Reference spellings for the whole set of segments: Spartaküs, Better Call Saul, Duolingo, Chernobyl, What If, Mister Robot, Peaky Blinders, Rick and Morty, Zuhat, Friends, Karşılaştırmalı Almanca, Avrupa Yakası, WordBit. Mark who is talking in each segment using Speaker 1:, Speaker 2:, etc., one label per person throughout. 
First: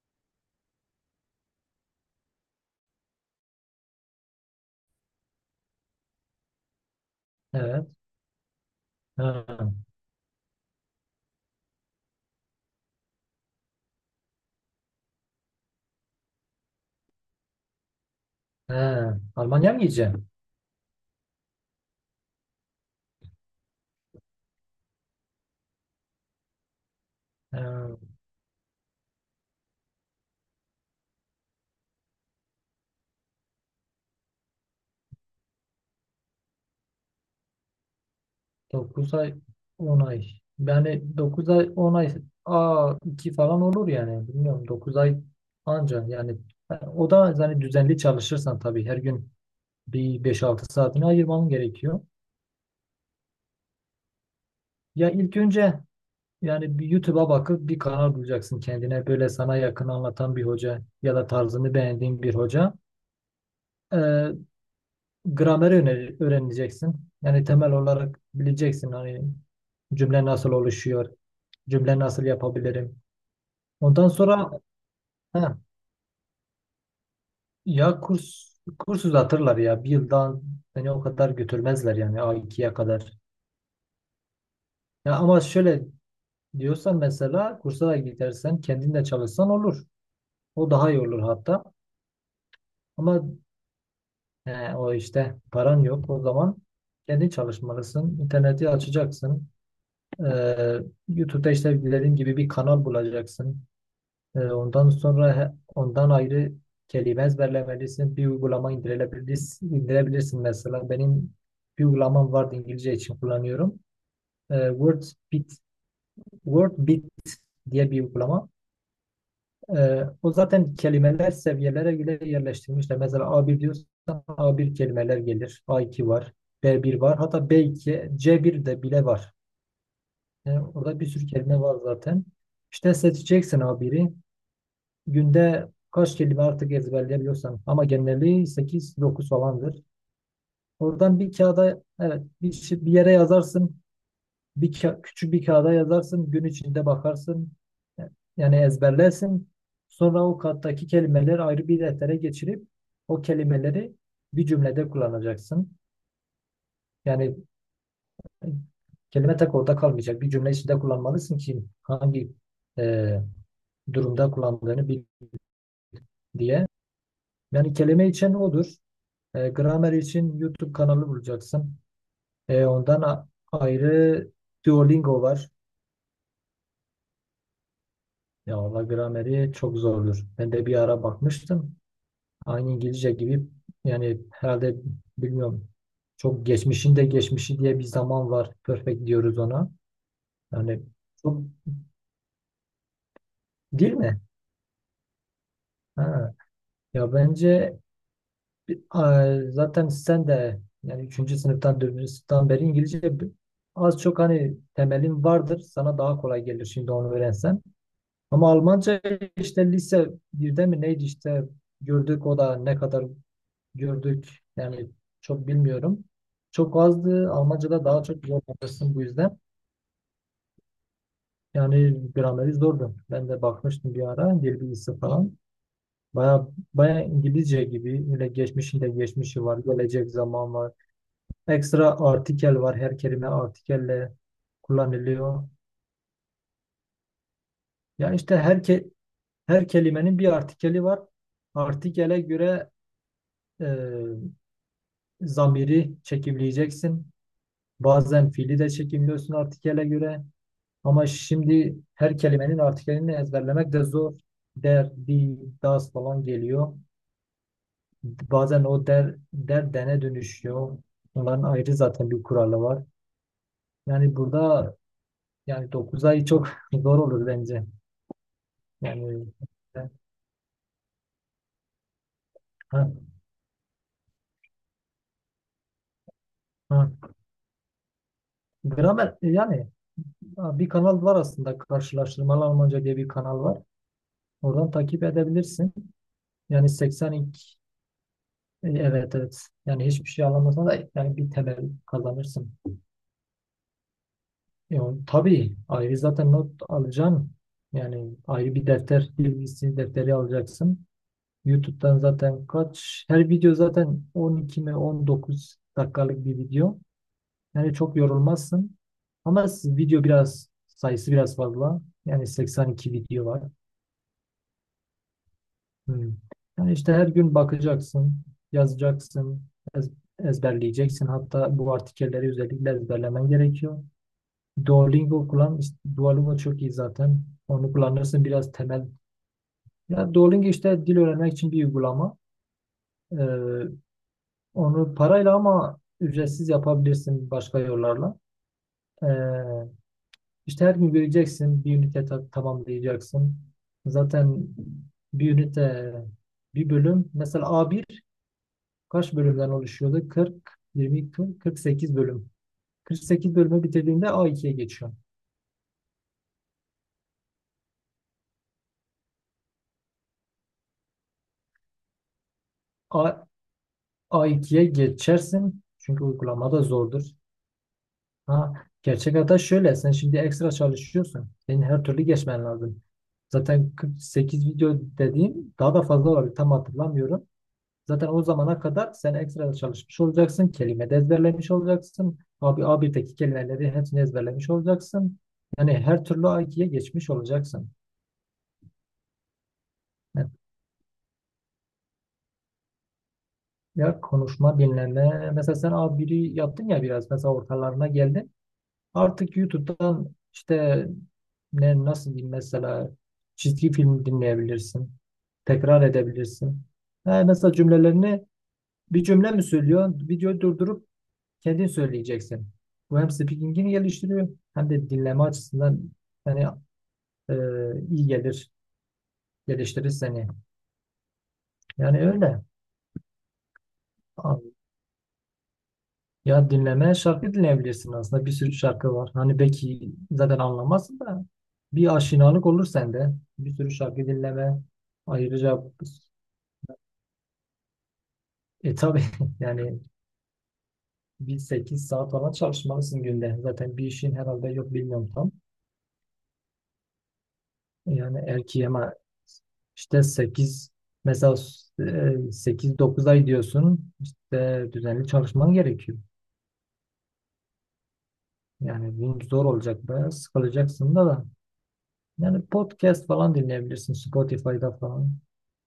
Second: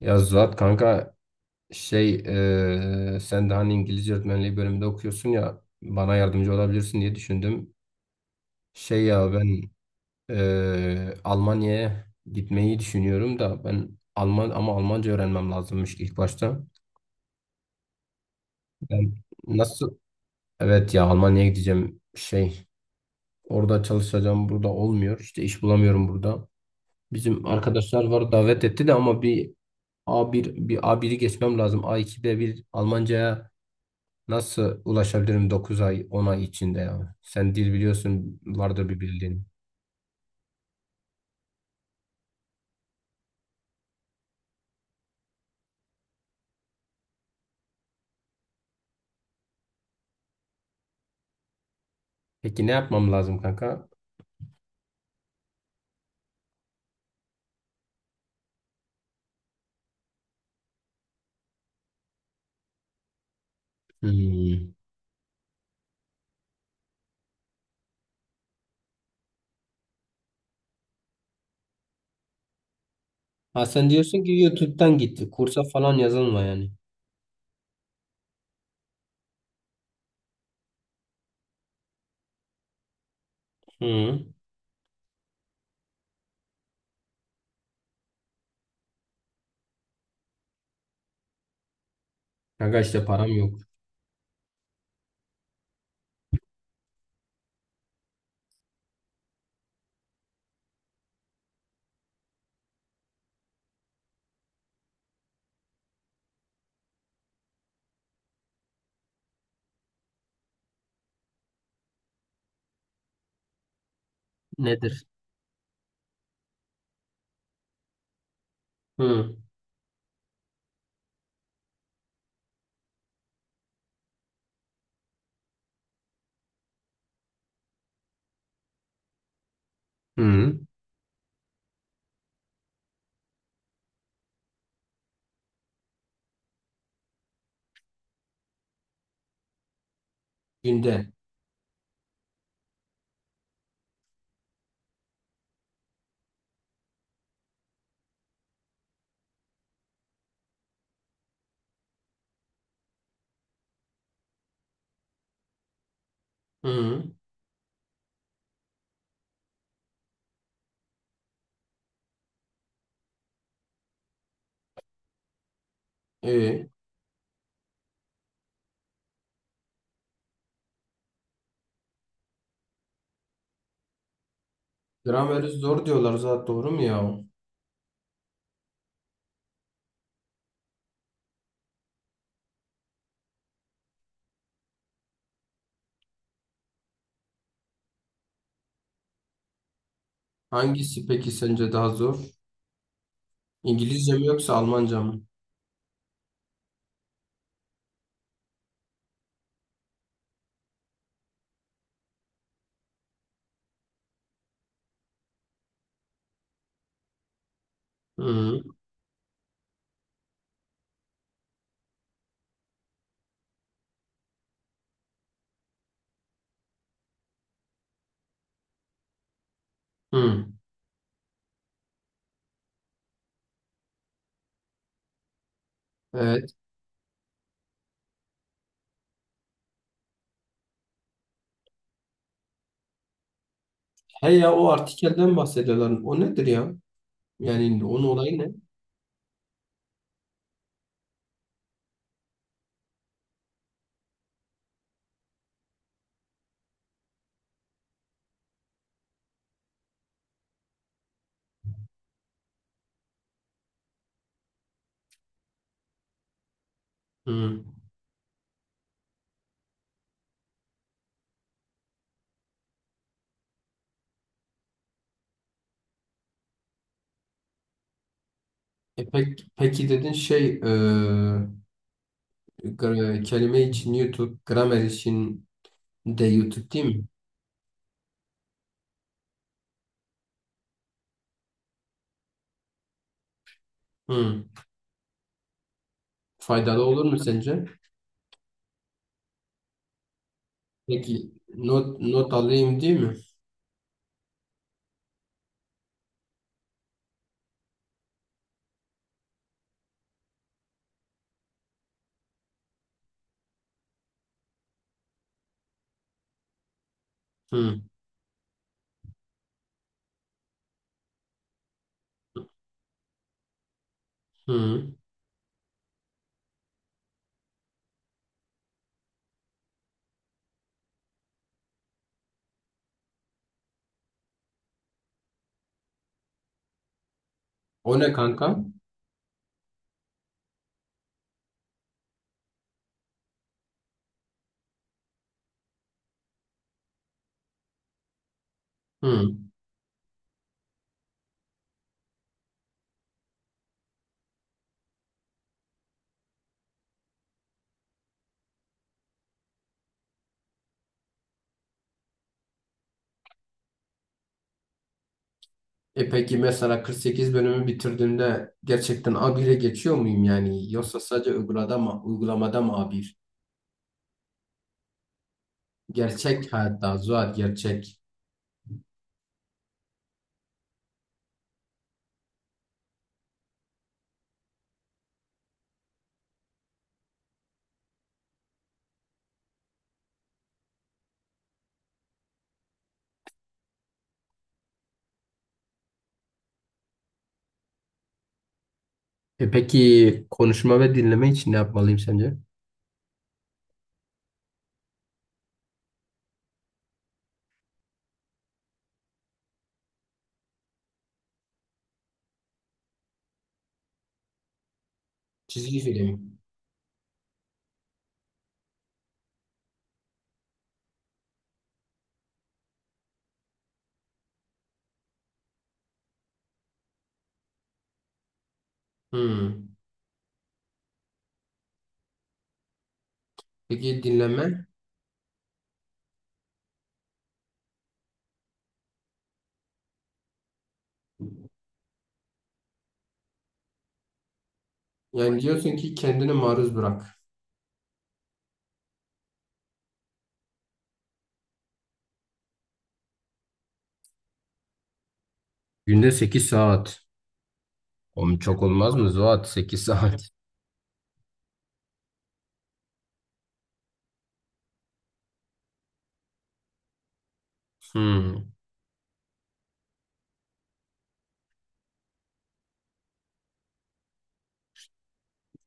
Speaker 1: Ya Zuhat kanka, sen de hani İngilizce öğretmenliği bölümünde okuyorsun ya, bana yardımcı olabilirsin diye düşündüm.
Speaker 2: Evet.
Speaker 1: Şey ya ben
Speaker 2: Ha.
Speaker 1: eee, Almanya'ya gitmeyi düşünüyorum da, ben Alman ama Almanca öğrenmem lazımmış ilk başta. Ben
Speaker 2: Ha. Almanya mı
Speaker 1: nasıl
Speaker 2: gideceğim?
Speaker 1: Evet ya, Almanya'ya gideceğim, orada çalışacağım, burada olmuyor işte, iş bulamıyorum burada. Bizim
Speaker 2: Ha.
Speaker 1: arkadaşlar var, davet etti de, ama bir a bir a biri geçmem lazım, A2 B1 Almanca'ya. Nasıl ulaşabilirim 9 ay 10 ay içinde ya? Sen dil biliyorsun, vardır bir
Speaker 2: 9 ay
Speaker 1: bildiğin.
Speaker 2: 10 ay. Yani 9 ay on ay a 2 falan olur yani. Bilmiyorum. 9 ay anca yani, o da yani düzenli çalışırsan tabii her gün bir beş altı saatini ayırman gerekiyor.
Speaker 1: Peki ne yapmam lazım kanka?
Speaker 2: Ya ilk önce yani bir YouTube'a bakıp bir kanal bulacaksın kendine, böyle sana yakın anlatan bir hoca ya da tarzını beğendiğin bir hoca. Ee,
Speaker 1: Hmm.
Speaker 2: gramer öğreneceksin. Yani temel olarak bileceksin hani cümle nasıl oluşuyor, cümle nasıl yapabilirim.
Speaker 1: Ha, sen
Speaker 2: Ondan
Speaker 1: diyorsun ki
Speaker 2: sonra
Speaker 1: YouTube'dan gitti.
Speaker 2: ha,
Speaker 1: Kursa falan yazılma yani.
Speaker 2: ya kurs, uzatırlar ya bir yıldan seni o kadar götürmezler yani A2'ye kadar.
Speaker 1: Hı.
Speaker 2: Ya ama şöyle diyorsan mesela kursa da gidersen kendin de çalışsan olur. O daha iyi olur hatta.
Speaker 1: Kanka işte
Speaker 2: Ama
Speaker 1: param yok.
Speaker 2: o işte paran yok, o zaman kendin çalışmalısın. İnterneti açacaksın. Ee, YouTube'da işte dediğim gibi bir kanal bulacaksın. Ondan ondan ayrı kelime ezberlemelisin. Bir uygulama indirebilirsin, mesela. Benim bir uygulamam vardı, İngilizce için kullanıyorum.
Speaker 1: Nedir?
Speaker 2: WordBit. WordBit diye bir uygulama.
Speaker 1: Hı.
Speaker 2: O zaten kelimeler seviyelere göre yerleştirilmişler. Mesela a bir diyorsan a bir kelimeler gelir. A iki var. B bir var. Hatta b iki, c bir de bile var.
Speaker 1: Hı.
Speaker 2: Yani orada bir sürü kelime var zaten. İşte seçeceksin A1'i. Günde kaç kelime artık ezberleyebiliyorsan. Ama genelliği 8-9 falandır.
Speaker 1: Günde.
Speaker 2: Oradan bir kağıda, evet, bir yere yazarsın. Küçük bir kağıda yazarsın. Gün içinde bakarsın. Yani ezberlersin. Sonra o kattaki kelimeleri ayrı bir deftere geçirip o kelimeleri bir cümlede kullanacaksın.
Speaker 1: Hı.
Speaker 2: Yani kelime tek orada kalmayacak. Bir cümle içinde kullanmalısın ki hangi e, durumda kullandığını bil diye.
Speaker 1: E,
Speaker 2: Yani kelime için odur. Gramer için YouTube kanalı bulacaksın. Ondan ayrı Duolingo
Speaker 1: grameri
Speaker 2: var.
Speaker 1: zor diyorlar zaten, doğru mu ya?
Speaker 2: Ya valla grameri çok zordur. Ben de bir ara bakmıştım. Aynı İngilizce gibi yani herhalde, bilmiyorum. Çok geçmişin de geçmişi diye bir zaman var. Perfect diyoruz ona. Yani
Speaker 1: Hangisi peki
Speaker 2: çok,
Speaker 1: sence daha zor?
Speaker 2: değil
Speaker 1: İngilizce
Speaker 2: mi?
Speaker 1: mi yoksa Almanca mı?
Speaker 2: Ha. Ya bence zaten sen de yani üçüncü sınıftan dördüncü sınıftan beri İngilizce az çok hani temelin vardır. Sana daha kolay gelir şimdi onu öğrensen. Ama
Speaker 1: Hı.
Speaker 2: Almanca işte lise birde mi neydi işte gördük, o da ne kadar gördük yani çok bilmiyorum. Çok azdı. Almanca'da daha çok zorlanırsın bu yüzden.
Speaker 1: Hı.
Speaker 2: Yani grameri zordu. Ben de bakmıştım bir ara dil bilgisi falan. Baya
Speaker 1: Evet.
Speaker 2: baya İngilizce gibi, öyle geçmişinde geçmişi var, gelecek zaman var. Ekstra artikel var. Her kelime artikelle
Speaker 1: He ya, o artikelden
Speaker 2: kullanılıyor.
Speaker 1: bahsediyorlar. O nedir ya? Yani onun
Speaker 2: Yani işte
Speaker 1: olayı ne?
Speaker 2: her kelimenin bir artikeli var. Artikele göre e, zamiri çekimleyeceksin. Bazen fiili de çekimliyorsun artikele göre. Ama şimdi her kelimenin artikelini ezberlemek de zor. Der, di, das falan geliyor.
Speaker 1: Hı.
Speaker 2: Bazen o der, der dene dönüşüyor. Onların ayrı zaten bir kuralı var. Yani burada yani 9 ay çok zor olur bence.
Speaker 1: E
Speaker 2: Yani
Speaker 1: pek, peki
Speaker 2: e,
Speaker 1: dedin,
Speaker 2: ha,
Speaker 1: kelime için YouTube, gramer için de YouTube, değil mi?
Speaker 2: ha. Gramer yani ha, bir kanal var aslında, Karşılaştırmalı Almanca diye bir kanal var.
Speaker 1: Hı.
Speaker 2: Oradan takip edebilirsin. Yani
Speaker 1: Faydalı olur mu
Speaker 2: 82,
Speaker 1: sence?
Speaker 2: evet, evet. Yani hiçbir şey anlamasan da
Speaker 1: Peki
Speaker 2: yani bir temel
Speaker 1: not
Speaker 2: kazanırsın.
Speaker 1: alayım değil mi?
Speaker 2: Yani, tabii ayrı zaten not alacaksın. Yani ayrı bir defter, dil bilgisi defteri alacaksın. YouTube'dan zaten kaç her video zaten 12 mi 19 dakikalık bir video. Yani
Speaker 1: Hı.
Speaker 2: çok yorulmazsın. Ama video biraz sayısı biraz fazla. Yani 82 video var.
Speaker 1: Hı.
Speaker 2: Hmm. Yani işte her gün bakacaksın, yazacaksın, ez- ezberleyeceksin. Hatta bu artikelleri özellikle ezberlemen gerekiyor. Duolingo kullan. İşte Duolingo çok iyi zaten. Onu
Speaker 1: O ne
Speaker 2: kullanırsın biraz
Speaker 1: kanka?
Speaker 2: temel. Ya Duolingo işte dil öğrenmek için bir uygulama. Ee, Onu parayla, ama ücretsiz yapabilirsin başka yollarla. Ee,
Speaker 1: Hı.
Speaker 2: İşte her gün göreceksin, bir ünite tamamlayacaksın. Zaten bir ünite, bir bölüm. Mesela A1 kaç bölümden oluşuyordu? 40, 20, 40, 48 bölüm. 48 bölümü bitirdiğinde A2'ye geçiyorsun.
Speaker 1: Peki mesela 48 bölümü bitirdiğimde gerçekten A1'e geçiyor muyum yani? Yoksa sadece uygulamada mı, uygulamada mı A1?
Speaker 2: A, A2'ye geçersin. Çünkü
Speaker 1: Gerçek
Speaker 2: uygulamada
Speaker 1: hayatta
Speaker 2: zordur.
Speaker 1: Zuhal, gerçek.
Speaker 2: Ha, gerçek hata şöyle. Sen şimdi ekstra çalışıyorsun. Senin her türlü geçmen lazım. Zaten 48 video dediğim daha da fazla olabilir. Tam hatırlamıyorum. Zaten o zamana kadar sen ekstra çalışmış olacaksın. Kelime de ezberlemiş olacaksın. Abi A1'deki kelimeleri hepsini ezberlemiş olacaksın. Yani her türlü A2'ye geçmiş olacaksın.
Speaker 1: Peki
Speaker 2: Evet.
Speaker 1: konuşma ve dinleme için ne yapmalıyım sence?
Speaker 2: Ya konuşma, dinleme. Mesela sen A1'i yaptın ya biraz. Mesela ortalarına geldin. Artık YouTube'dan işte ne, nasıl diyeyim, mesela çizgi film dinleyebilirsin.
Speaker 1: Çizgi
Speaker 2: Tekrar
Speaker 1: film.
Speaker 2: edebilirsin. Ha, mesela cümlelerini, bir cümle mi söylüyor? Videoyu durdurup kendin söyleyeceksin. Bu hem speaking'ini geliştiriyor hem de dinleme açısından yani e, iyi gelir,
Speaker 1: Hmm.
Speaker 2: geliştirir seni. Yani öyle.
Speaker 1: Peki
Speaker 2: A-
Speaker 1: dinlenme?
Speaker 2: Ya dinleme, şarkı dinleyebilirsin aslında. Bir sürü şarkı var. Hani belki zaten anlamazsın da bir aşinalık olur sende. Bir sürü şarkı dinleme.
Speaker 1: Yani
Speaker 2: Ayrıca
Speaker 1: diyorsun ki kendini maruz bırak.
Speaker 2: tabii yani bir 8 saat falan çalışmalısın günde. Zaten bir işin herhalde yok, bilmiyorum tam.
Speaker 1: Günde 8 saat.
Speaker 2: Yani
Speaker 1: Oğlum çok
Speaker 2: erkeği
Speaker 1: olmaz
Speaker 2: ama
Speaker 1: mı Zuhat? 8
Speaker 2: işte
Speaker 1: saat.
Speaker 2: 8 mesela, sekiz dokuz ay diyorsun işte düzenli çalışman gerekiyor.
Speaker 1: Hmm.
Speaker 2: Yani bu zor olacak, bayağı sıkılacaksın da. Yani podcast falan dinleyebilirsin Spotify'da falan.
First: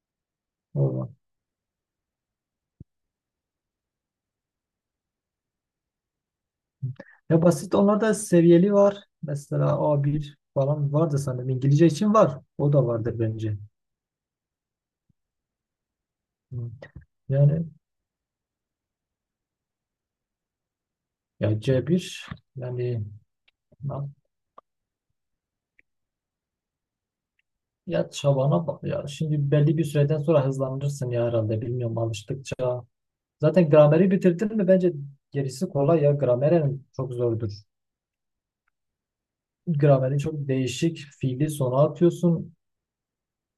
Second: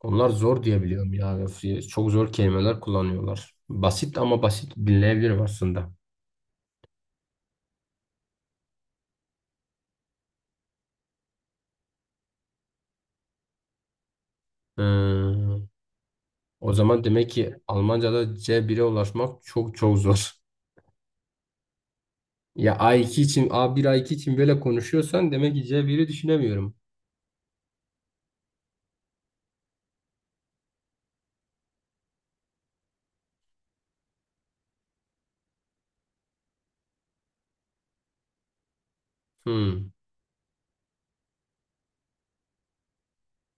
Speaker 1: Onlar zor diye
Speaker 2: O var.
Speaker 1: biliyorum ya. Öf ya. Çok zor kelimeler kullanıyorlar. Basit ama, basit dinleyebilirim aslında.
Speaker 2: Ya basit onlarda seviyeli var. Mesela A1 falan vardı sanırım. İngilizce için var. O da vardır bence.
Speaker 1: Hmm.
Speaker 2: Hı.
Speaker 1: O zaman demek ki
Speaker 2: Yani
Speaker 1: Almanca'da C1'e ulaşmak çok çok zor.
Speaker 2: ya C1,
Speaker 1: Ya a
Speaker 2: yani
Speaker 1: iki için, A1 A2 için böyle konuşuyorsan demek ki C1'i düşünemiyorum.
Speaker 2: ya çabana bak ya. Şimdi belli bir süreden sonra hızlanırsın ya, herhalde. Bilmiyorum, alıştıkça. Zaten grameri bitirdin mi bence gerisi kolay ya. Grameren çok zordur.
Speaker 1: Hmm.
Speaker 2: Grameri çok değişik. Fiili sona atıyorsun.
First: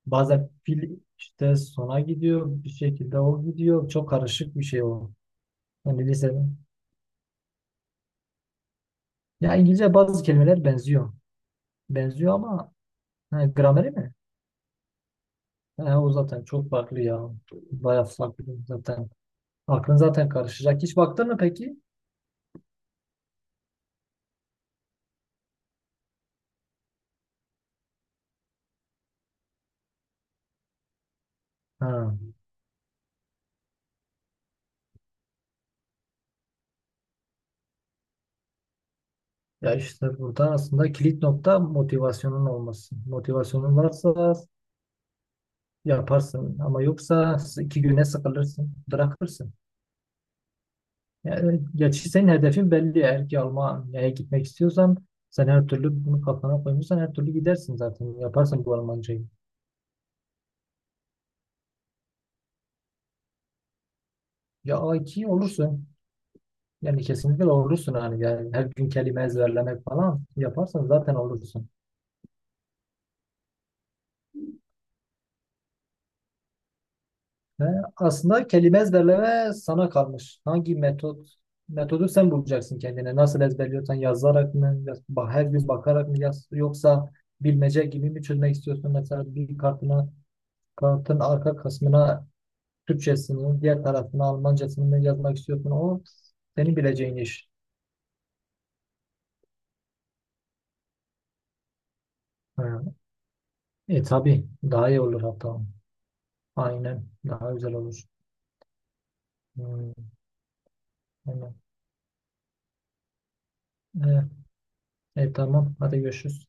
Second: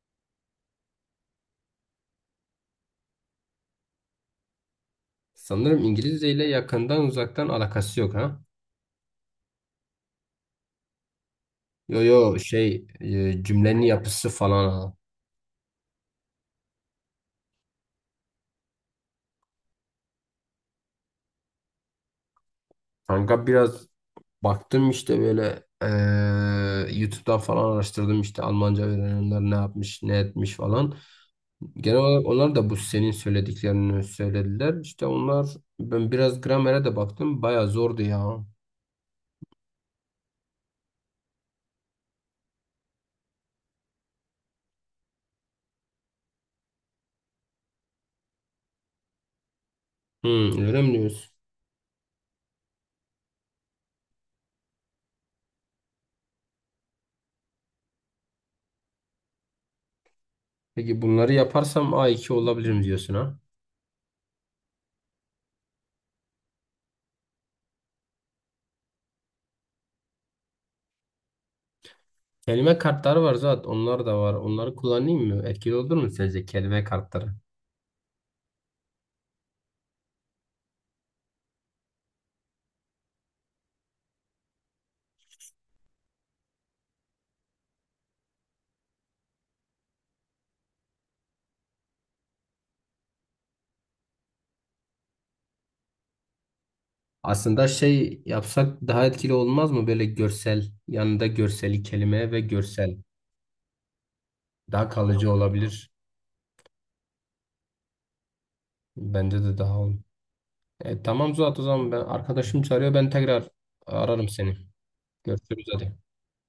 Speaker 2: Bazen fiil işte sona gidiyor. Bir şekilde o gidiyor. Çok karışık bir şey o.
Speaker 1: Sanırım
Speaker 2: Hani
Speaker 1: İngilizce
Speaker 2: lisede.
Speaker 1: ile yakından uzaktan alakası yok, ha.
Speaker 2: Ya İngilizce bazı kelimeler benziyor.
Speaker 1: Yo
Speaker 2: Benziyor
Speaker 1: yo,
Speaker 2: ama ha,
Speaker 1: cümlenin
Speaker 2: grameri mi?
Speaker 1: yapısı falan, ha.
Speaker 2: Ha, o zaten çok farklı ya. Bayağı farklı zaten. Aklın zaten karışacak. Hiç baktın mı peki?
Speaker 1: Kanka biraz baktım işte, böyle e, YouTube'dan falan araştırdım, işte Almanca öğrenenler ne yapmış ne etmiş falan. Genel olarak
Speaker 2: Ha.
Speaker 1: onlar da bu senin söylediklerini söylediler. İşte onlar, ben biraz gramere de baktım, baya zordu ya.
Speaker 2: Ya işte burada aslında kilit nokta motivasyonun olması. Motivasyonun varsa yaparsın ama yoksa iki güne sıkılırsın, bırakırsın.
Speaker 1: Hmm, öyle mi diyorsun?
Speaker 2: Yani gerçi senin hedefin belli. Eğer ki Almanya'ya gitmek istiyorsan sen her türlü bunu kafana koymuşsan her türlü gidersin zaten. Yaparsın bu Almancayı.
Speaker 1: Peki bunları yaparsam A2 olabilirim diyorsun ha?
Speaker 2: Ya A2 olursun. Yani kesinlikle olursun hani yani her gün kelime ezberlemek falan yaparsan zaten olursun.
Speaker 1: Kelime kartları var zaten, onlar da var. Onları kullanayım mı? Etkili olur mu sence, kelime kartları?
Speaker 2: He, aslında kelime ezberleme sana kalmış. Hangi metodu sen bulacaksın kendine. Nasıl ezberliyorsan, yazarak mı, her gün bakarak mı, yoksa bilmece gibi mi çözmek istiyorsun? Mesela bir kartına, kartın arka kısmına Türkçesini, diğer tarafına Almancasını mı yazmak istiyorsun? O senin bileceğin iş.
Speaker 1: Aslında şey yapsak daha etkili olmaz mı? Böyle görsel, yanında görseli, kelime ve
Speaker 2: He.
Speaker 1: görsel
Speaker 2: Tabii
Speaker 1: daha
Speaker 2: daha iyi olur
Speaker 1: kalıcı
Speaker 2: hatta.
Speaker 1: olabilir.
Speaker 2: Aynen daha güzel olur.
Speaker 1: Bence de daha
Speaker 2: Hmm,
Speaker 1: olur. Tamam
Speaker 2: aynen.
Speaker 1: Zuhat, o zaman ben, arkadaşım çağırıyor, ben tekrar ararım seni. Görüşürüz
Speaker 2: Tamam,
Speaker 1: hadi.
Speaker 2: hadi görüşürüz.